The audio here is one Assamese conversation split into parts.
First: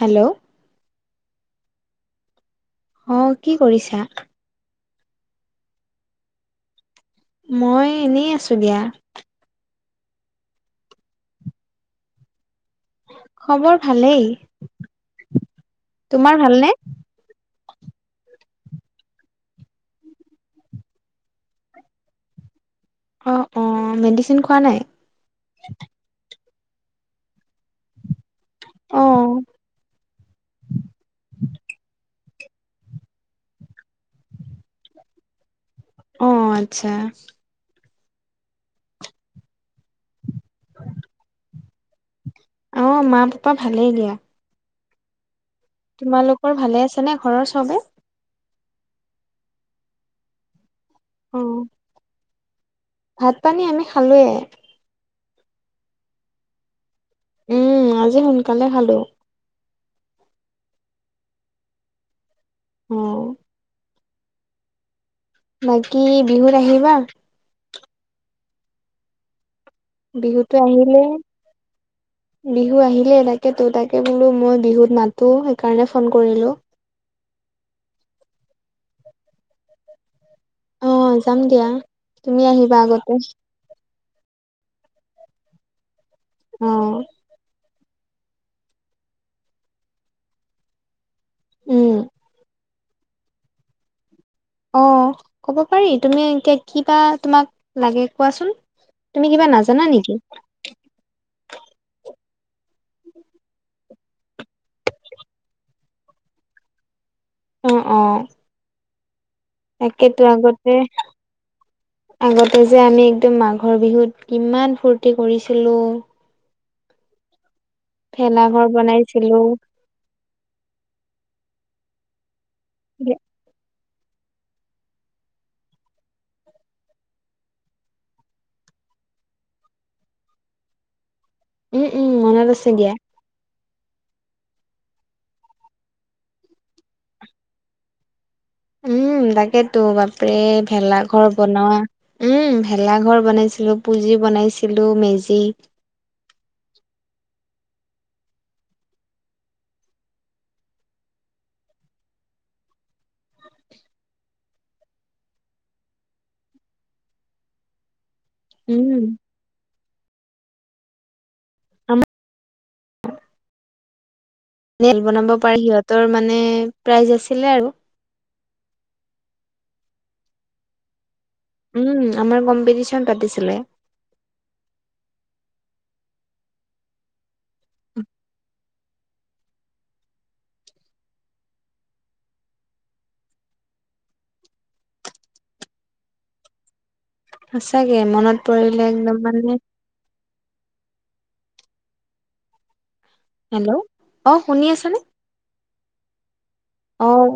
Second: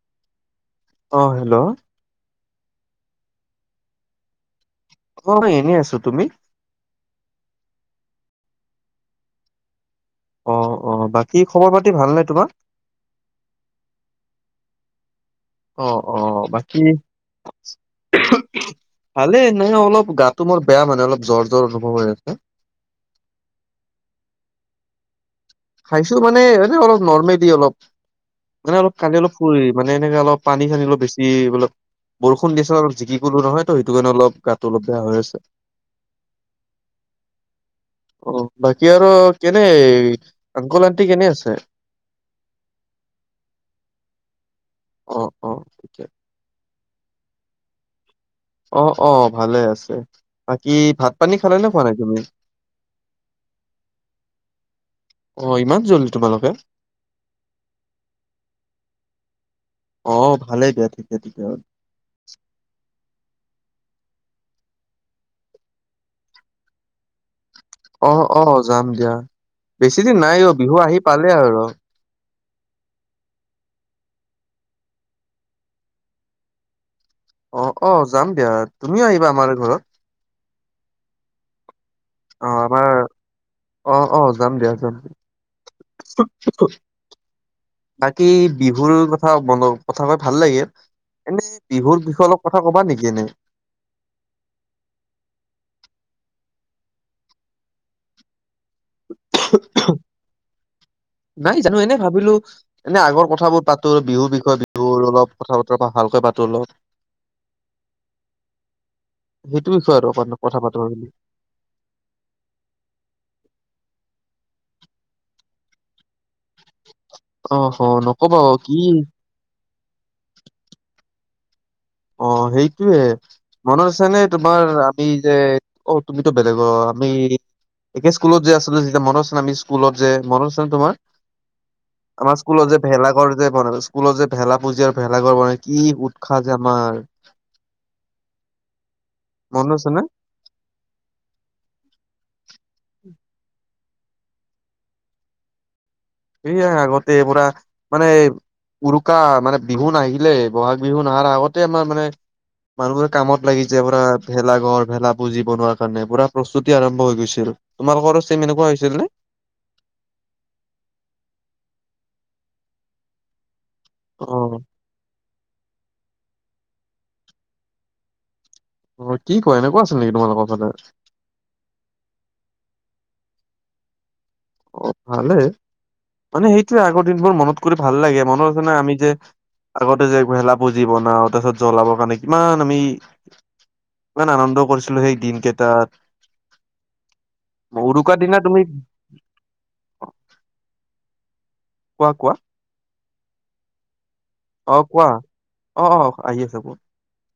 হেল্ল'! অ হেল্ল'। অ কি কৰিছা? অ এনেই আছো, তুমি? মই এনেই আছো দিয়া। অ অ বাকী খবৰ পাতি ভাল নাই তোমাৰ? খবৰ ভালেই। অ অ তোমাৰ ভালনে? বাকী ভালে এ ন অলপ গাটো মোৰ বেয়া মানে অলপ জ্বৰ জৰ অনুভৱ হৈ আছে। অ অ মেডিচিন খোৱা নাই? খাইছো মানে এনে অলপ নৰ্মেলি অলপ মানে অলপ অ কান্দি অলপ ফুল মানে সেনেকে অলপ পানী চানী অলপ বেছি অলপ বৰষুণ দিছে অলপ জিকি কলো নহয় তো সেইটো কাৰণে অলপ গাতটো অলপ বেয়া হৈ আছে। অ আচ্ছা। অ বাকী আৰু কেনে আংকল- আণ্টি কেনে আছে? আহ মা পাপা ভালেই দিয়া। অ। অ ঠিকে। তোমালোকৰ ভালে আছে নে ঘৰৰ চবে? অ অ ভালে আছে, বাকী ভাত পানী অ খালে নে খোৱা নাই তুমি? ভাত পানী আমি খালোৱে। অ ইমান জলদী তোমালোকে? উম আজি সোনকালে খালো। অ ভালেই দিয়া ঠিকে তেতিয়া হলে। উম। বাকী বিহুত আহিবা? অ অহ যাম দিয়া, বেছিদিন নাই অ বিহুতো বিহু আহিলে আহি পালে আৰু। বিহু আহিলে তাকেতো তাকে বোলো মই বিহুত নাতো সেইকাৰণে ফোন কৰিলো। অ অ যাম দিয়া তুমিও আহিবা আমাৰ ঘৰত? আহ যাম দিয়া তুমি অ আহিবা আমাৰ আগতে। অ অ যাম দিয়া যাম। অ বাকী বিহুৰ কথা মন কথা কৈ ভাল লাগে। এনে উম। বিহুৰ বিষয়ে অলপ কথা কবা নেকি এনে? অ ক'ব পাৰি তুমি এতিয়া কিবা তোমাক লাগে কোৱাচোন? তুমি কিবা নাজানা নেকি? নাই জানো এনে ভাবিলো এনেই আগৰ কথাবোৰ পাতো বিহুৰ বিষয়ে বিহুৰ অলপ কথা বতৰা ভালকৈ পাতো অলপ। অহ অ। সেইটো বিষয়ে আৰু তাকেইতো অকণ কথা আগতে, পাতো ভাবিলো আগতে যে আমি একদম মাঘৰ বিহুত ইমান ফূৰ্তি কৰিছিলোঁ। অ অ নকবা অ ভেলাঘৰ কি বনাইছিলো অ সেইটোয়ে মন শুনিচানে তোমাৰ আমি যে অ তুমিতো বেলেগৰ আমি একে স্কুলত যে আছিলো যেতিয়া মনত আছে নাই আমি স্কুলত যে মনত আছে নে তোমাৰ? উম উম আমাৰ মনত স্কুলত আছে যে দিয়া ভেলাঘৰ যে বনাইছ স্কুলত যে ভেলা পুঁজি আৰু ভেলাঘৰ মানে কি উৎসাহ যে আমাৰ। উম। উম মনত তাকেতো আছে নে বাপৰে ভেলা ঘৰ বনোৱা উম ভেলা ঘৰ বনাইছিলো পুজি বনাইছিলোঁ মেজি। সয়া আগতে পুৰা মানে। উৰুকা মানে বিহু নাহিলে বহাগ বিহু নাহাৰ আগতে আমাৰ মানে। মানুহবোৰে কামত লাগি য পুৰা ভেলা ঘৰ ভেলা পুজি বনোৱাৰ কাৰণে পুৰা প্ৰস্তুতি আৰম্ভ হৈ গৈছিল। তোমালোকৰো চেম এনেকুৱা হৈছিল উম নে। আম। অ নেট বনাব পাৰে সিহঁতৰ মানে প্ৰাইজ আছিলে আৰু অঁ কি কোৱা এনেকুৱা আছিল নেকি তোমালোকৰ ফালে। উম আমাৰ কম্পিটিশন পাতিছিলে। অঁ ভালেই। মানে সেইটোোৱে আগৰ দিনবোৰ মনত কৰি ভাল লাগে মনতছেনে আমি যে। আগতে যে ভেলা ভুজি বনাও তাৰ পিছত জ্বলাবৰ কাৰণে কিমান আমি। ইমান আনন্দ কৰিছিলো সেই দিন কেইটাত। সঁচাকে উৰুকা মনত দিনা তুমি পৰিলে একদম মানে। কোৱা কোৱা। হেল্ল' অঁহ শুনি অ আছানে কোৱা অ অ আহি আছে কোৱা অহ।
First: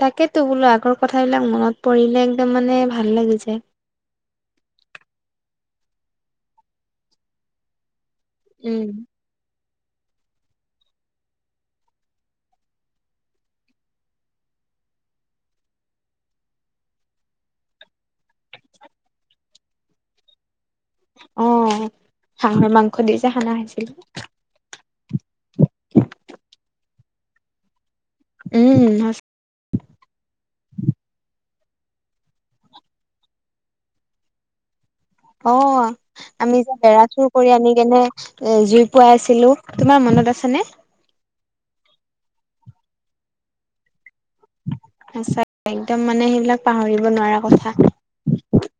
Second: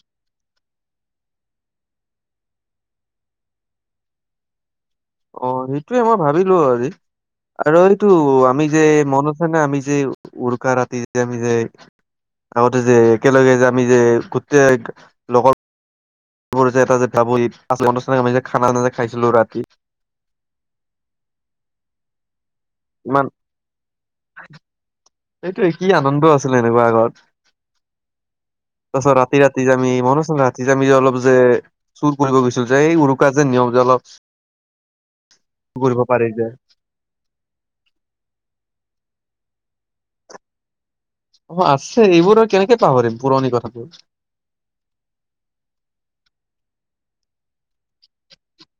তাকেইতো বোলো আগৰ কথাবিলাক মনত পৰিলে একদম মানে ভাল লাগি যায়। [unintelligible] অঁ সেইটোৰ মই ভাবিলোঁ আজি। আৰু এইটো আমি যে উম। মনত আছে নাই আমি যে। যে উৰোকা ৰাতি যে আমি যে। আগতে যে একেলগে যে আমি যে গোটেই লগৰ। পোহৰ যে এটা যে ভাবইদ অনুষ্ঠান যে খানা চানা যে খাইছিলোঁ ৰাতি। অহ হাঁহৰ মাংস দি ইমান যে খানা খাইছিলোঁ। সেইটোৱেই কি আনন্দ আছিলে এনেকুৱা আগত উম তাৰপাছত ৰাতি ৰাতি যে। আমি মনত আছে নাই ৰাতি যে আমি যে অলপ যে চুৰ কৰিব গৈছিলোঁ। যে এই উৰুকা যে নিয়ম যে অলপ। অঁ কৰিব পাৰি আমি যে বেৰা চুৰ কৰি আনি কিনে জুই পুৱাই আছিলোঁ। তোমাৰ মনত আছ নে। অঁ আছে এইবোৰ আৰু কেনেকে পাহৰিম পুৰণি কথাবোৰ। আছে একদম মানে সেইবিলাক পাহৰিব নোৱাৰা কথা। [unintelligible]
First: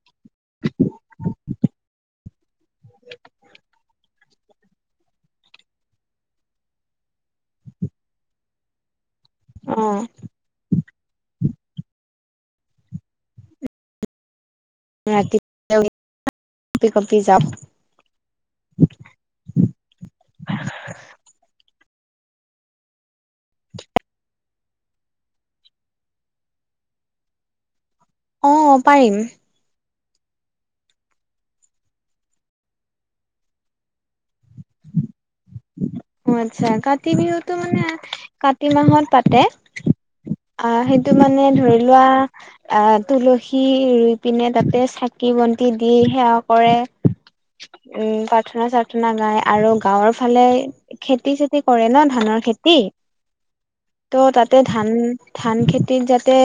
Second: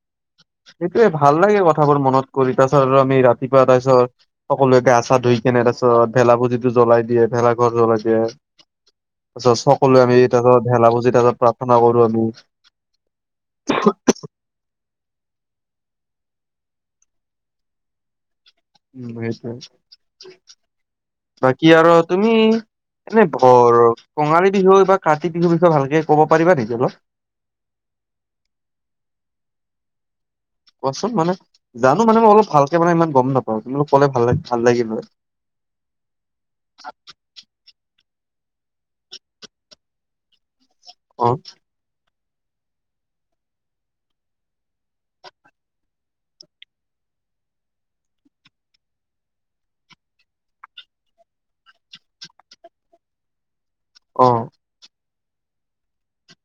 সেইটোৱেই ভাল লাগে কথাবোৰ মনত কৰি তাৰপিছত, আৰু আমি ৰাতিপুৱা তাৰপিছত সকলোৱে গা চা ধুই কিনে। এনে তাৰপিছত ভেলা ভূজিতো জ্বলাই দিয়ে ভেলা ঘৰ জ্বলাই দিয়ে। [unintelligible] তাৰপিছত অ সকলোৱে আমি ভেলাভুজি তাৰপ্ৰসাদ। প্ৰাৰ্থনা কৰোঁ আমি। ৰাতি এনেকে কপি কপি যাম। উম সেইটোৱেই বাকী আৰু তুমি। এনে ব কঙালী বিহু বা কাতি বিহুৰ বিষয়ে ভালকে ক'ব পাৰিবা নেকি অলপ। অঁ পাৰিম। কোৱাচোন মানে জানোঁ মানে মই অলপ ভালকে মানে ইমান গম নাপাওঁ কিন্তু কলে ভাল ভাল লাগিব। অঁ আচ্ছা কাতি বিহুটো মানে কাতি মাহত পাতে। অঁ সেইটো অ মানে ধৰি লোৱা। অঁহ তুলসী ৰুই পিনে তাতে চাকি বন্তি দি সেৱা কৰে। উম প্ৰাৰ্থনা চাৰ্থনা গাই আৰু গাঁৱৰ ফালে। খেতি চেতি কৰে ন ধানৰ খেতি অ ত' তাতে ধান। ধান -খেতিত যাতে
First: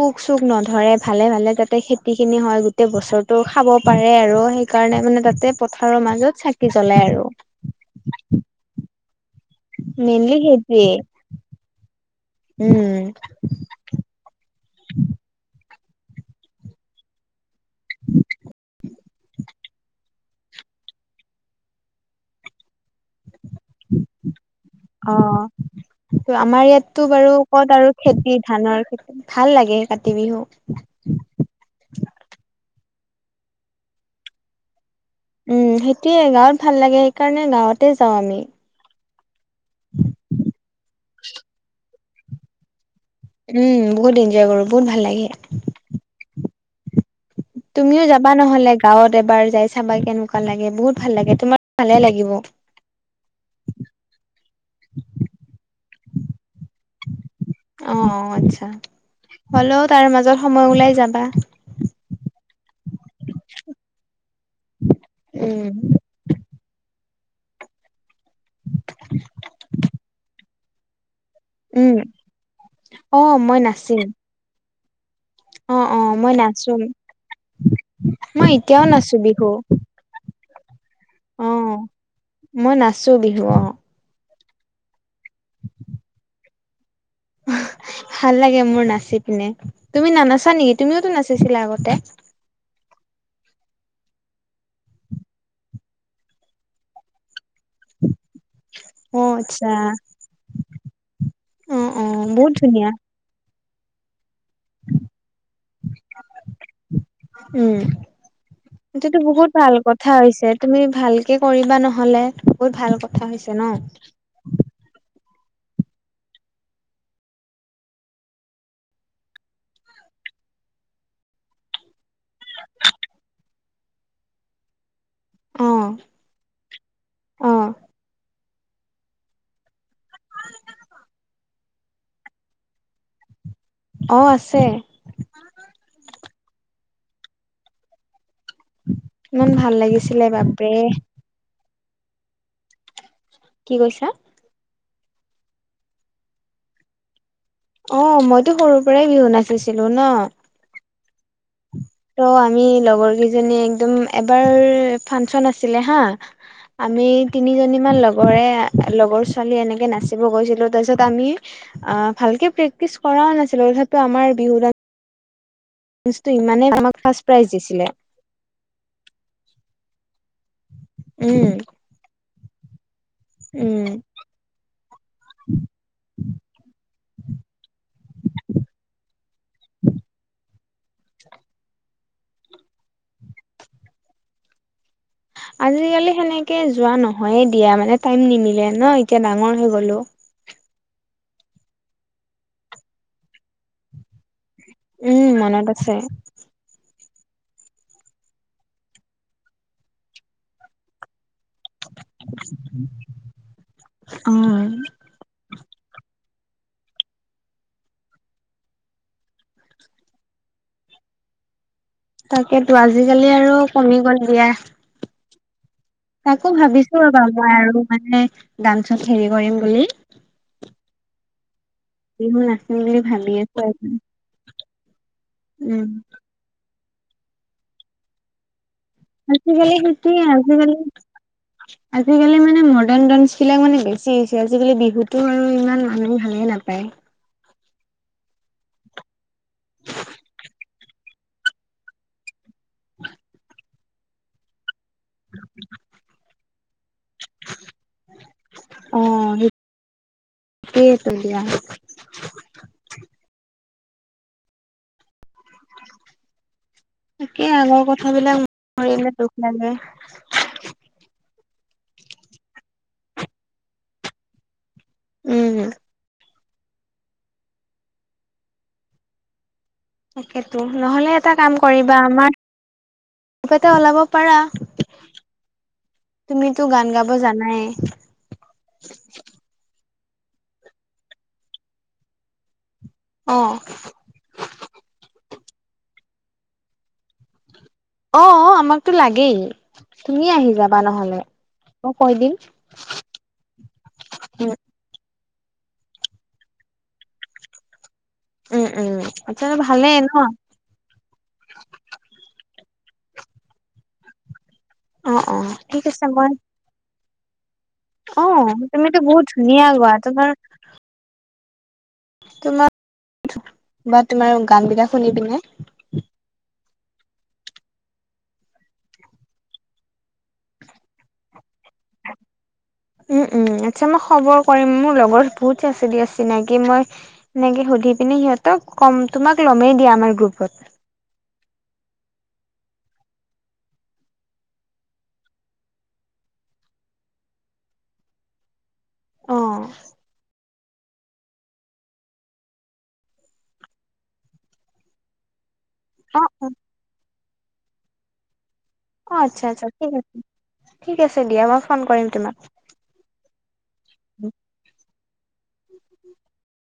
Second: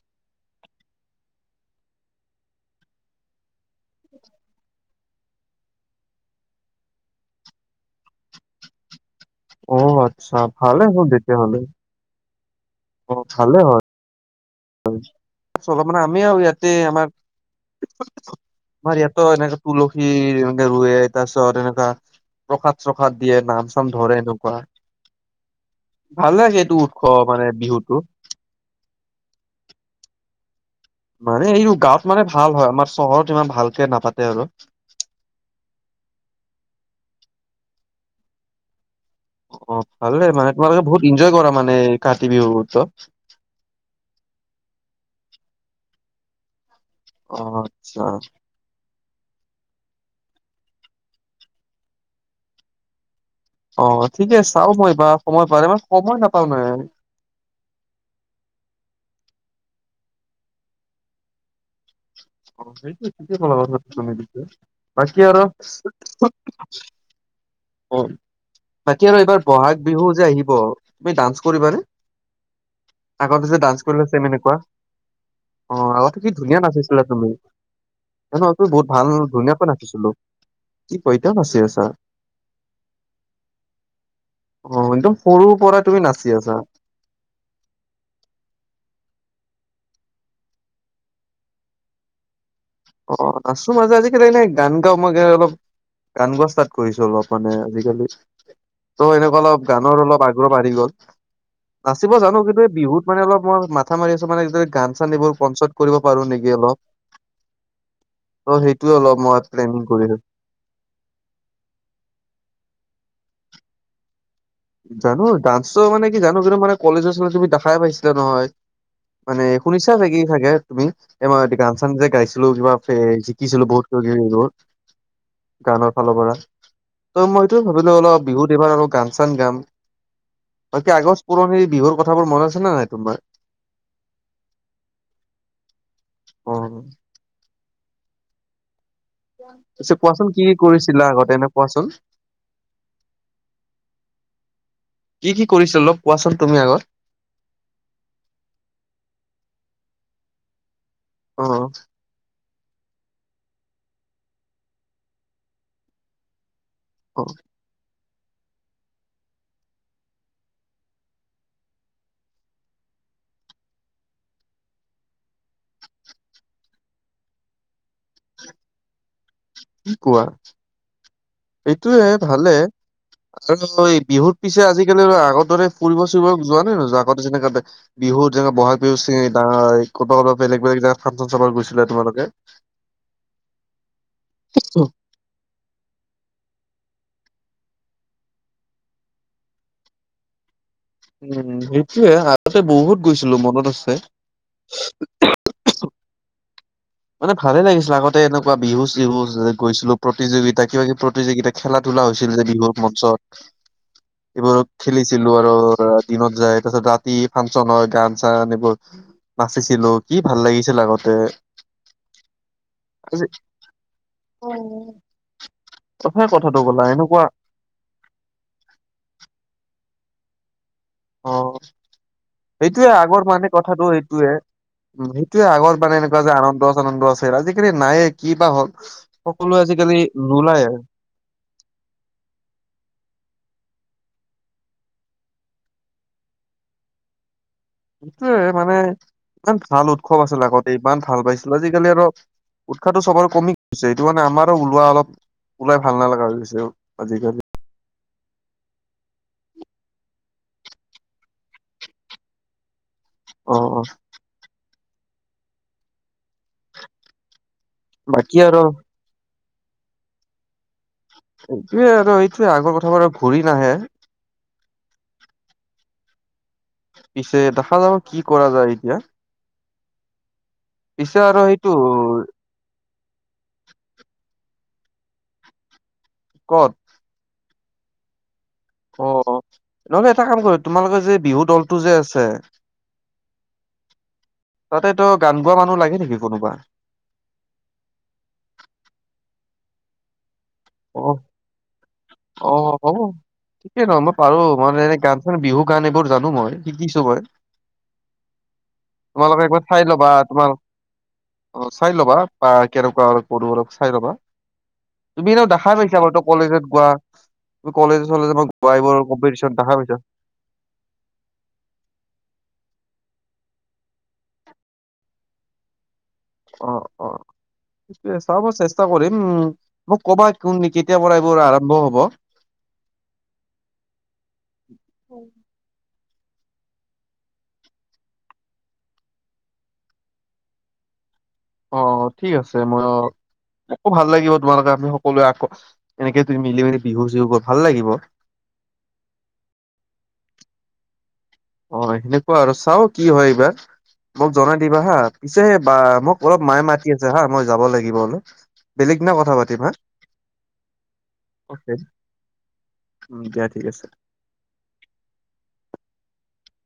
পোক চোক নধৰে ভালে ভালে যাতে খেতি খিনি হয় গোটেই বছৰ। টো খাব পাৰে আৰু সেইকাৰণে মানে তাতে পথাৰৰ মাজত চাকি জ্বলাই আৰু। [unintelligible] অঁ মেইনলি আচ্ছা সেইটোৱে ভালেহে তেতিয়া হ'লে। উম অ ভালে হয়। চল মানে আমি আৰু ইয়াতে আমাৰ। আমাৰ ইয়াত ত এনেকা। তুলসীৰ এনেকুৱা ৰুৱে তাৰ পিছত এনেকা প্ৰসাদ চসাদ। দিয়ে নাম চাম ধৰে এনেকুৱা। অ ভাল ত লাগে আমাৰ এইটো ইয়াতটো উৎসৱ বাৰু মানে ক'ত আৰু বিহুটো খেতি ধানৰ খেতি ভাল লাগে কাতি বিহু। মানে এই গাঁৱত মানে ভাল হয় আমাৰ চহৰত ইমান ভালকে নাপাতে আৰু। উম সেইটোৱেই গাঁৱত ভাল লাগে। সেইকাৰণে গাঁৱতে যাওঁ আমি। অ ভালে মানে তোমালোকে বহুত এনজয় কৰা মানে কাতি বিহুত। উম বহুত এনজয় কৰোঁ বহুত ভাল লাগে। অ তুমিওঁ আচ্ছা যাবা নহলে গাঁৱত এবাৰ যাই চাবা কেনেকুৱা। কেনেকোৱা লাগে বহুত ভাল লাগে তোমাক ভালে লাগিব। অ ঠিকে চাওঁ মই এইবাৰ সময় পালে মই সময় নাপাওঁ নহয়। অ আচ্ছা হলেওঁ তাৰ মাজত সময় ওঁলাই যাবা। [unintelligible] অ সেইটো থিকে ক দিছে বাকী আৰু উম, অ বাকী আৰু এইবাৰ বহাগ বিহু যে আহিব। তুমি ডান্স কৰিবা নে উম, অ', মই আগতে ডান্স নাচিম কৰিলো চনেকুৱ। অ আগতেো কি ধুনীয়া নাচিছিলা তুমি। মই নহয় তু এতিয়াও বহুত ভাল নাচো বিহু। ধুনীয়াকৈ নাচিছিলো। কি পইতাম আছে অ', আছা। মই নাচো বিহু অ। অ একদম সৰুৰ পৰা তুমি নাচি আছা। হয় [unintelligible] ভাল লাগে মোৰ নাচি পিনে তুমি নানাচা নেকি তুমিওতো নাচিছিলা আগতে। অ আছো মাজে আজিকালি এনেই গান গাওঁ মই গ অলপ গান গোৱা ষ্টাৰ্ট কৰিছো অলপ। মানে আজিকালি ত' অ', এনেকুৱা অলপ আচ্ছা গানৰ অলপ আগ্ৰহ বাঢ়ি গ'ল। অ', নাচিব অ', জানো বহুত কিন্তু ধুনীয়া বিহুত মানে অলপ মই ম। কাথা মাৰি আছো মানেদৰে গান চান এইবোৰ পঞ্চত কৰিব পাৰো নেকি অলপ। উম। ত সেইটোয়ে অলপ সটো মই বহুত ভাল প্লেনিং কথা কৰিছো হৈছে তুমি ভালকে কৰিবা নহলে বহুত ভাল কথা। কথা হৈছে ন। জানো ডান্স মানে কি জানো কিন্তু মানে কলেজৰ আচল তুমি দেখাই পাইছিলা নহয়। মানে শুনিছা চাগ কি চাগে তুমি এই মই গান চান যে গাইছা। টো কিবা শিকিছিলো বহুতকত। অ গানৰ ফালৰ পৰা ত মই অ এইটোয়ে ভাবিলো অলপ বিহুত এইবাৰ অল গান চান গাম। ত আগজ পুৰণি বিহুৰ কথাবোৰ মন আছে নে নাই তোমাৰ। অ আছে। অহ। ইমান ভাল পিছে লাগিছিলে কোৱাচোন কি কি বাপৰে কৰিছিলা আগতেনে কোৱাচোন। কি কৈছা। কি কি কৰিছিল লগ কোৱাচোন তুমি আগত। অ মইতো সৰু পৰাই বিহু নাচিছিলো ন। অ। ত' আমি লগৰ কেইজনী একদম এবাৰ ফাংচন আছিলে হা। আমি অ তিনিজনীমান লগৰে। লগৰ ছোৱালী এনেকে নাচিব গৈছিলো তাৰ পিছত আমি অ ভালকে প্ৰেক্টিচ কৰাও নাছিলো। সেইটো আমাৰ বিহু। জটো ইমানেই আমাক ফাৰ্ষ্ট প্ৰাইজ দিছিলে। কি কোৱা। উম এইটোয়ে ভালে। আৰু উম বিহুত পিছে আজিকালি আগৰ দৰে ফুৰিব চুৰিব যোৱা নাই ন আগতে যেনেককা। বিহুত যেনেকে বহাগ বিহু চ ক'ৰব ক'ব বেলেগ। বলেগ জো ফাংচন চত গৈছিলে তোমালোকে। আজিকালি সেনেকে যোৱা নহয়ে দিয়া মানে টাইম নিমিলে ন এতিয়া ডাঙৰ হৈ গলো। উম সেইটোয়ে আগতে বহুত গৈছিলো মনত আছে। উম মনত আছে। মানে ভালে লাগিছিলে আগতে এনেকুৱা বিহু চিহু যে গৈছিলো প্ৰতিযোগিতা কিবা কিবি প্ৰতিযোগিতা। খেলা ধূলা হৈছিল যে বিহুৰ মঞ্চত এইবোৰ খেলিছিলো আৰু দিনত যায় তাৰ পাছত ৰাতি ফাংচন হয় গান চান আনিবোৰ। নাচিছিলো কি ভাল লাগিছিল আগতে। তাকেতো আজি আজিকালি আৰু কমি গ'ল দিয়া। কথাই তাকো কথাটো ক'লা ভাবিছো এনেকুৱা আৰুব মই আৰু মানে ডান্সত হেৰি কৰিম বুলি। অঁ বিহু নাচিম সেইটোয়ে বুলি আগৰ ভাবি মানে আছো কথাটো এবাৰ সেইটোয়ে, উ সেইটোয়ে আগৰ উম। মানে এনেকুৱা যে আনন্দ। আনন্দ আছে আজিকালি নায়ে কি বা হ'ল। আজি সকলোৱে গলে আজিকালি নোলায় গলে। আজিকালি মানে মডাৰ্ণ ডান্স বিলাক মানে বেছি। গুচিছে আজিকালি বিহুতো আৰু ইমান মানুহ ভালে নাপায়। সেইটয়ে মানে ইমান ভাল উৎসৱ আছিলে আগতে ইমান ভাল পাইছিলো আজিকালি আৰু। উৎসাহটো সব আৰু কমি গৈছে সেইটো মানে আমাৰ ওলোৱা অলপ। ওলাই ভাল নালা হৈ গৈছে আজিকালি। আহ সিকেইেত দিয়া। অঁ অঁ। কি আগৰ বাকী কথাবিলাক আৰু মৰিলে দুখ লাগে। সেইটোৱে আৰু এইটোয়ে আগৰ কথাবাৰু ঘূৰি নাহে। উম হম। পিছে দেখা যাব কি কৰা যায় এতিয়া। সেইটো নহ'লে পিছে এটা আৰু কাম সেইটো কৰিবা আমাৰ। তে ওলাব পাৰা। তুমিতো ক'ত গান গাব জানাই। অঁ নহলে এটা কাম কৰ তোমালোকে যে বিহু দলটো যে আছে। অ তাতে তো গান গোৱা মানুহ লাগে নেকি কোনোবা। অঁ আমাকতো লাগেই তুমি আহিছা। অঁ অঁ ঠিকেই নহয় মই পাৰো উম মই এনে গান। বিহু গান এইবোৰ জানো মই শিকিছো মই। উম উম তোমালোকে তেতিয়াহ'লে একবাৰ চাই ভালেই ন ল'বা তোমাল, অ চাই ল'বা বা। কেনেকুৱা অ কৰো অলপ চাই লবা, অ তুমি অ এনে দেখা ঠিক পাইছা আছে ত মই কলেজত গোৱা। তুমি কলেজ অ তুমিতো চললেমাৰৰ বহুত কম্পিটিশন ধুনীয়া দেখা গোৱা পাইছা। তোমাৰ তোমাৰ, বা তোমাৰ গান বিলাক শুনি পিনে। অঁ অঁ। চাব চেষ্টা কৰিম উ মোক কবা কি কেতিয়াৰ পৰা এইবোৰ আৰম্ভ হব। উম উম আচ্ছা মই খবৰ কৰিম মোৰ লগৰ বহুত চচিৰি আছে। চিনাকি মই সনেকে সুধি পিননে সিহঁতক কম তোমাক লমেই দিয়া আমাৰ গ্ৰুপত। [unintelligible] অঁ ঠিক আছে মই অঁ। আকৌ ভাল লাগিব তোমালোকে আমি সকলোৱে আকৌ, এনেকে তুমি মিলি মেলি বিহু চিহু কৰ ভাল লাগিব। আঁহ। অঁ সেনেকুৱা আৰু চাওঁ কি হয় এইবাৰ, মোক জনাই দিবা হাঁ পিছেহে। বা অ মোক অলপ অ মায়ে মাতি আছে হা মই যাব লাগিব অলপ। বেলেগ অ দিনা কথা আচ্ছা আচ্ছা পাতিম হা। ঠিক আছে ঠিক আছে দিয়া অ মই ফোন কৰিম তোমাক। দিয়া। ঠিক আছে [unintelligible]